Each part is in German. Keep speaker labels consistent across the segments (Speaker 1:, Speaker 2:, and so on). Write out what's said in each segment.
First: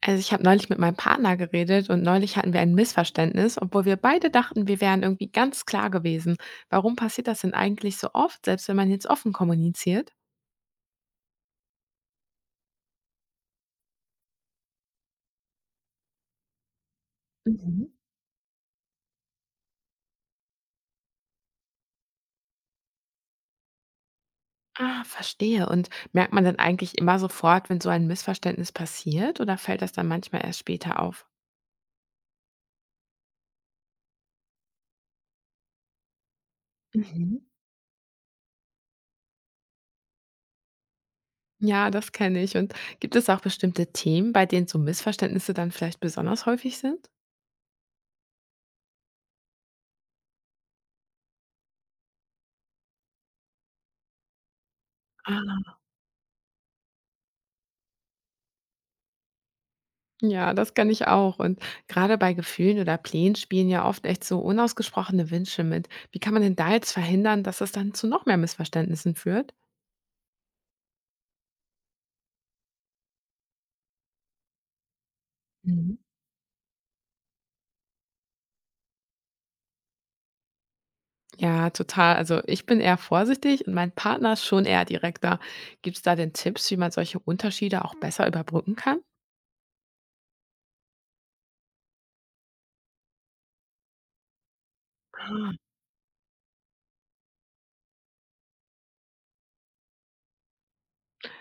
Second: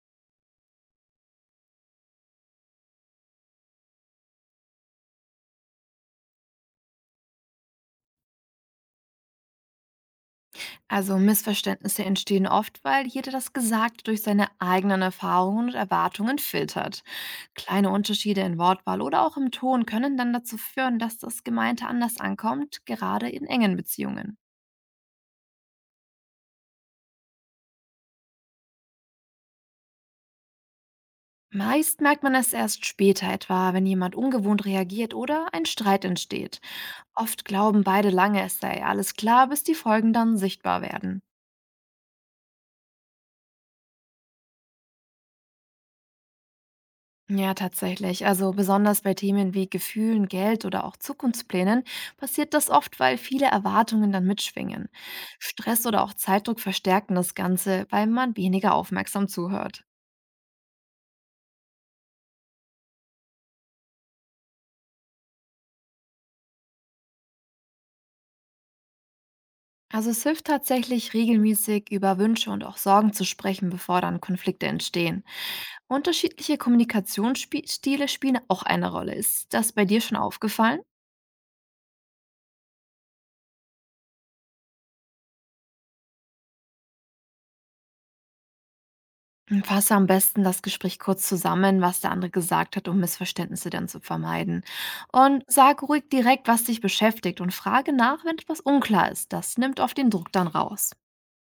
Speaker 1: Also ich habe neulich mit meinem Partner geredet und neulich hatten wir ein Missverständnis, obwohl wir beide dachten, wir wären irgendwie ganz klar gewesen. Warum passiert das denn eigentlich so oft, selbst wenn man jetzt offen kommuniziert?
Speaker 2: Also Missverständnisse entstehen oft, weil jeder das Gesagte durch seine eigenen Erfahrungen und Erwartungen filtert.
Speaker 1: Mhm.
Speaker 2: Kleine Unterschiede in Wortwahl oder auch im Ton können dann dazu führen, dass das Gemeinte anders ankommt, gerade in engen Beziehungen.
Speaker 1: Ah, verstehe. Und merkt man dann eigentlich immer sofort, wenn so ein Missverständnis passiert oder fällt das dann manchmal erst später auf?
Speaker 2: Meist merkt man es erst später etwa, wenn jemand ungewohnt reagiert oder ein Streit entsteht.
Speaker 1: Mhm.
Speaker 2: Oft glauben beide lange, es sei alles klar, bis die Folgen dann sichtbar werden.
Speaker 1: Ja, das kenne ich. Und gibt es auch bestimmte Themen, bei denen so Missverständnisse dann vielleicht besonders häufig sind?
Speaker 2: Ja, tatsächlich. Also besonders bei Themen wie Gefühlen, Geld oder auch Zukunftsplänen passiert das oft, weil viele Erwartungen dann mitschwingen. Stress oder auch Zeitdruck verstärken das Ganze, weil man weniger aufmerksam zuhört.
Speaker 1: Ja, das kann ich auch. Und gerade bei Gefühlen oder Plänen spielen ja oft echt so unausgesprochene Wünsche mit. Wie kann man denn da jetzt verhindern, dass es dann zu noch mehr Missverständnissen führt?
Speaker 2: Also es hilft tatsächlich regelmäßig über Wünsche und auch Sorgen zu sprechen, bevor dann Konflikte entstehen.
Speaker 1: Mhm.
Speaker 2: Unterschiedliche Kommunikationsstile spielen auch eine Rolle. Ist das bei dir schon aufgefallen?
Speaker 1: Ja, total. Also ich bin eher vorsichtig und mein Partner ist schon eher direkter. Gibt es da denn Tipps, wie man solche Unterschiede auch besser überbrücken kann?
Speaker 2: Hm, fasse am besten das Gespräch kurz zusammen, was der andere gesagt hat, um Missverständnisse dann zu vermeiden. Und
Speaker 1: Ah,
Speaker 2: sag ruhig direkt, was dich beschäftigt und frage nach, wenn etwas unklar ist. Das nimmt oft den Druck dann raus.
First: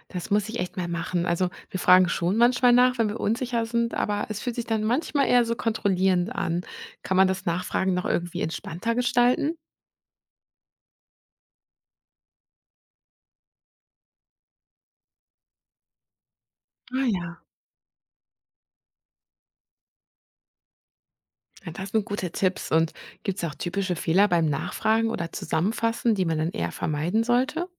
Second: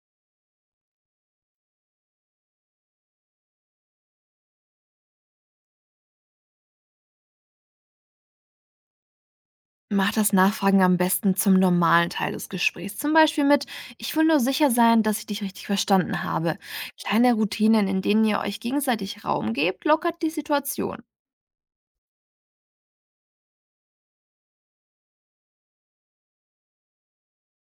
Speaker 1: das muss ich echt mal machen. Also wir fragen schon manchmal nach, wenn wir unsicher sind, aber es fühlt sich dann manchmal eher so kontrollierend an. Kann man das Nachfragen noch irgendwie entspannter gestalten?
Speaker 2: Mach das Nachfragen am besten zum normalen Teil des Gesprächs. Zum Beispiel mit, ich will nur sicher sein, dass ich dich richtig verstanden habe.
Speaker 1: Ah,
Speaker 2: Kleine
Speaker 1: ja.
Speaker 2: Routinen, in denen ihr euch gegenseitig Raum gebt, lockert die Situation.
Speaker 1: Ja, das sind gute Tipps. Und gibt es auch typische Fehler beim Nachfragen oder Zusammenfassen, die man dann eher vermeiden sollte?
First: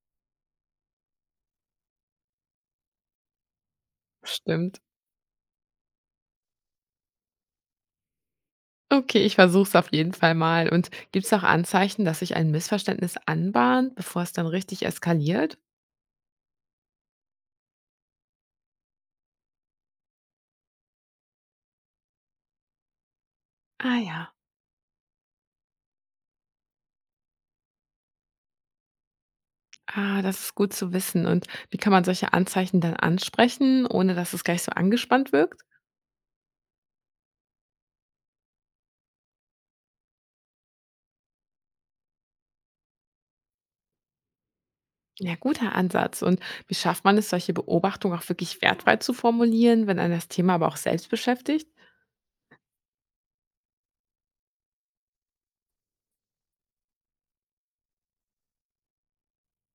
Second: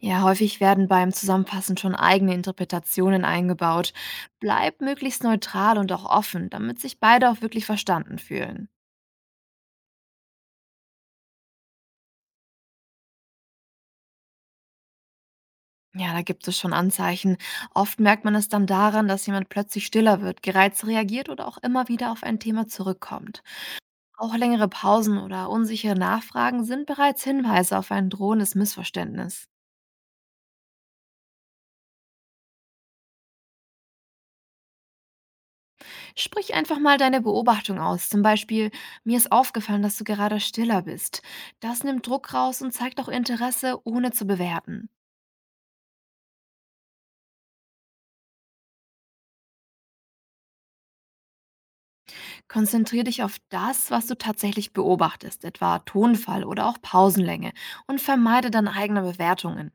Speaker 2: Ja, häufig werden beim Zusammenfassen schon eigene Interpretationen eingebaut. Bleib
Speaker 1: Stimmt.
Speaker 2: möglichst neutral und auch offen, damit sich beide auch wirklich verstanden fühlen.
Speaker 1: Okay, ich versuche es auf jeden Fall mal. Und gibt es auch Anzeichen, dass sich ein Missverständnis anbahnt, bevor es dann richtig eskaliert?
Speaker 2: Ja, da gibt es schon Anzeichen. Oft merkt man es dann daran, dass jemand plötzlich stiller wird, gereizt reagiert oder auch immer wieder auf ein Thema zurückkommt.
Speaker 1: Ah,
Speaker 2: Auch
Speaker 1: ja.
Speaker 2: längere Pausen oder unsichere Nachfragen sind bereits Hinweise auf ein drohendes Missverständnis.
Speaker 1: Ah, das ist gut zu wissen. Und wie kann man solche Anzeichen dann ansprechen, ohne dass es gleich so angespannt wirkt?
Speaker 2: Sprich einfach mal deine Beobachtung aus. Zum Beispiel, mir ist aufgefallen, dass du gerade stiller bist. Das nimmt Druck raus und zeigt auch Interesse, ohne zu bewerten.
Speaker 1: Ja, guter Ansatz. Und wie schafft man es, solche Beobachtungen auch wirklich wertfrei zu formulieren, wenn einen das Thema aber auch selbst beschäftigt?
Speaker 2: Konzentriere dich auf das, was du tatsächlich beobachtest, etwa Tonfall oder auch Pausenlänge, und vermeide deine eigenen Bewertungen.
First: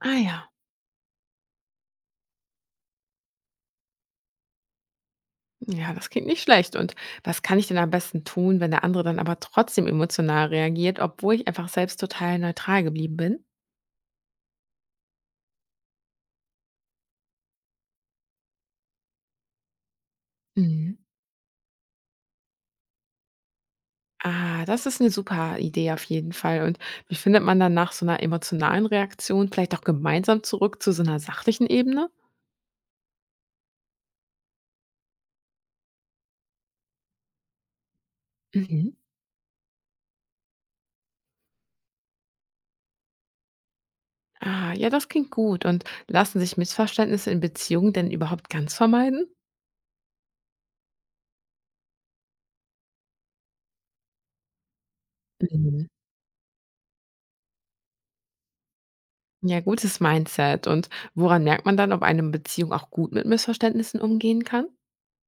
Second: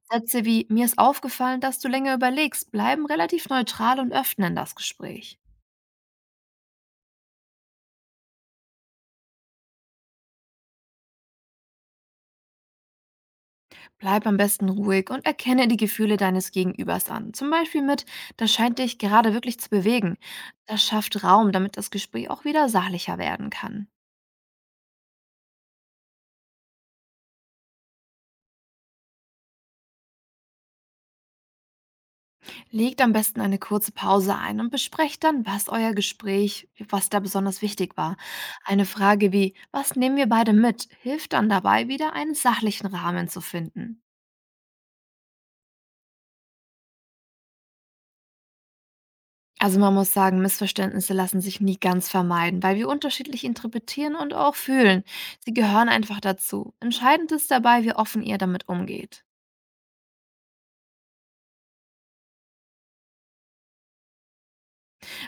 Speaker 1: Ah,
Speaker 2: Sätze
Speaker 1: ja.
Speaker 2: wie, mir ist aufgefallen, dass du länger überlegst, bleiben relativ neutral und öffnen das Gespräch.
Speaker 1: Ja, das klingt nicht schlecht. Und was kann ich denn am besten tun, wenn der andere dann aber trotzdem emotional reagiert, obwohl ich einfach selbst total neutral geblieben bin?
Speaker 2: Bleib am besten ruhig und erkenne die Gefühle deines Gegenübers an. Zum Beispiel mit, das scheint dich gerade wirklich zu bewegen. Das
Speaker 1: Mhm.
Speaker 2: schafft Raum, damit das Gespräch auch wieder sachlicher werden kann.
Speaker 1: Ah, das ist eine super Idee auf jeden Fall. Und wie findet man dann nach so einer emotionalen Reaktion vielleicht auch gemeinsam zurück zu so einer sachlichen Ebene?
Speaker 2: Legt am besten eine kurze Pause ein und besprecht dann, was euer Gespräch, was da besonders wichtig war. Eine
Speaker 1: Mhm.
Speaker 2: Frage wie, was nehmen wir beide mit, hilft dann dabei, wieder einen sachlichen Rahmen zu finden.
Speaker 1: Ah, ja, das klingt gut. Und lassen sich Missverständnisse in Beziehungen denn überhaupt ganz vermeiden?
Speaker 2: Also man muss sagen, Missverständnisse lassen sich nie ganz vermeiden, weil wir unterschiedlich interpretieren und auch fühlen. Sie
Speaker 1: Mhm.
Speaker 2: gehören einfach dazu. Entscheidend ist dabei, wie offen ihr damit umgeht.
Speaker 1: Ja, gutes Mindset. Und woran merkt man dann, ob eine Beziehung auch gut mit Missverständnissen umgehen kann?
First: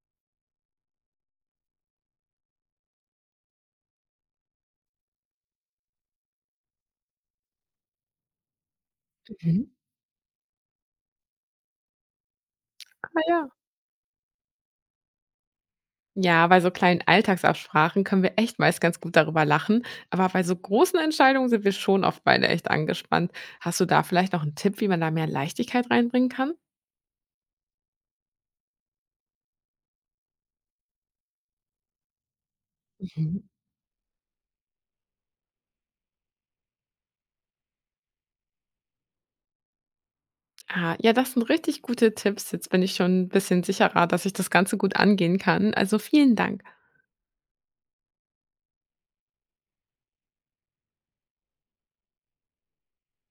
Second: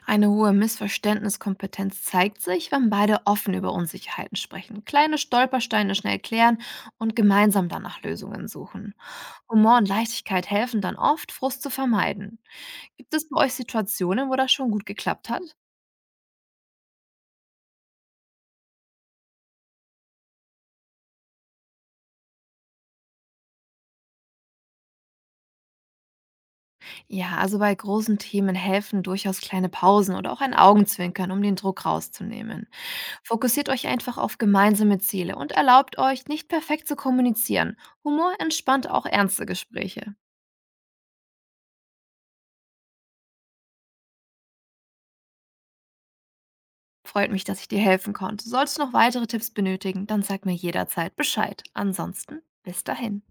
Speaker 2: Eine hohe Missverständniskompetenz zeigt sich, wenn beide offen über Unsicherheiten sprechen, kleine Stolpersteine schnell klären und gemeinsam dann nach Lösungen suchen.
Speaker 1: Mhm.
Speaker 2: Humor und Leichtigkeit helfen dann oft, Frust zu vermeiden. Gibt
Speaker 1: Ah,
Speaker 2: es bei
Speaker 1: ja,
Speaker 2: euch Situationen, wo das schon gut geklappt hat?
Speaker 1: ja, bei so kleinen Alltagsabsprachen können wir echt meist ganz gut darüber lachen, aber bei so großen Entscheidungen sind wir schon oft beide echt angespannt. Hast du da vielleicht noch einen Tipp, wie man da mehr Leichtigkeit reinbringen kann?
Speaker 2: Ja, also bei großen Themen helfen durchaus kleine Pausen oder auch ein Augenzwinkern, um den Druck rauszunehmen.
Speaker 1: Mhm.
Speaker 2: Fokussiert euch einfach auf gemeinsame Ziele und erlaubt euch, nicht perfekt zu kommunizieren. Humor entspannt auch ernste Gespräche.
Speaker 1: Ah, ja, das sind richtig gute Tipps. Jetzt bin ich schon ein bisschen sicherer, dass ich das Ganze gut angehen kann. Also vielen Dank.
Speaker 2: Freut mich, dass ich dir helfen konnte. Sollst du noch weitere Tipps benötigen, dann sag mir jederzeit Bescheid. Ansonsten bis dahin.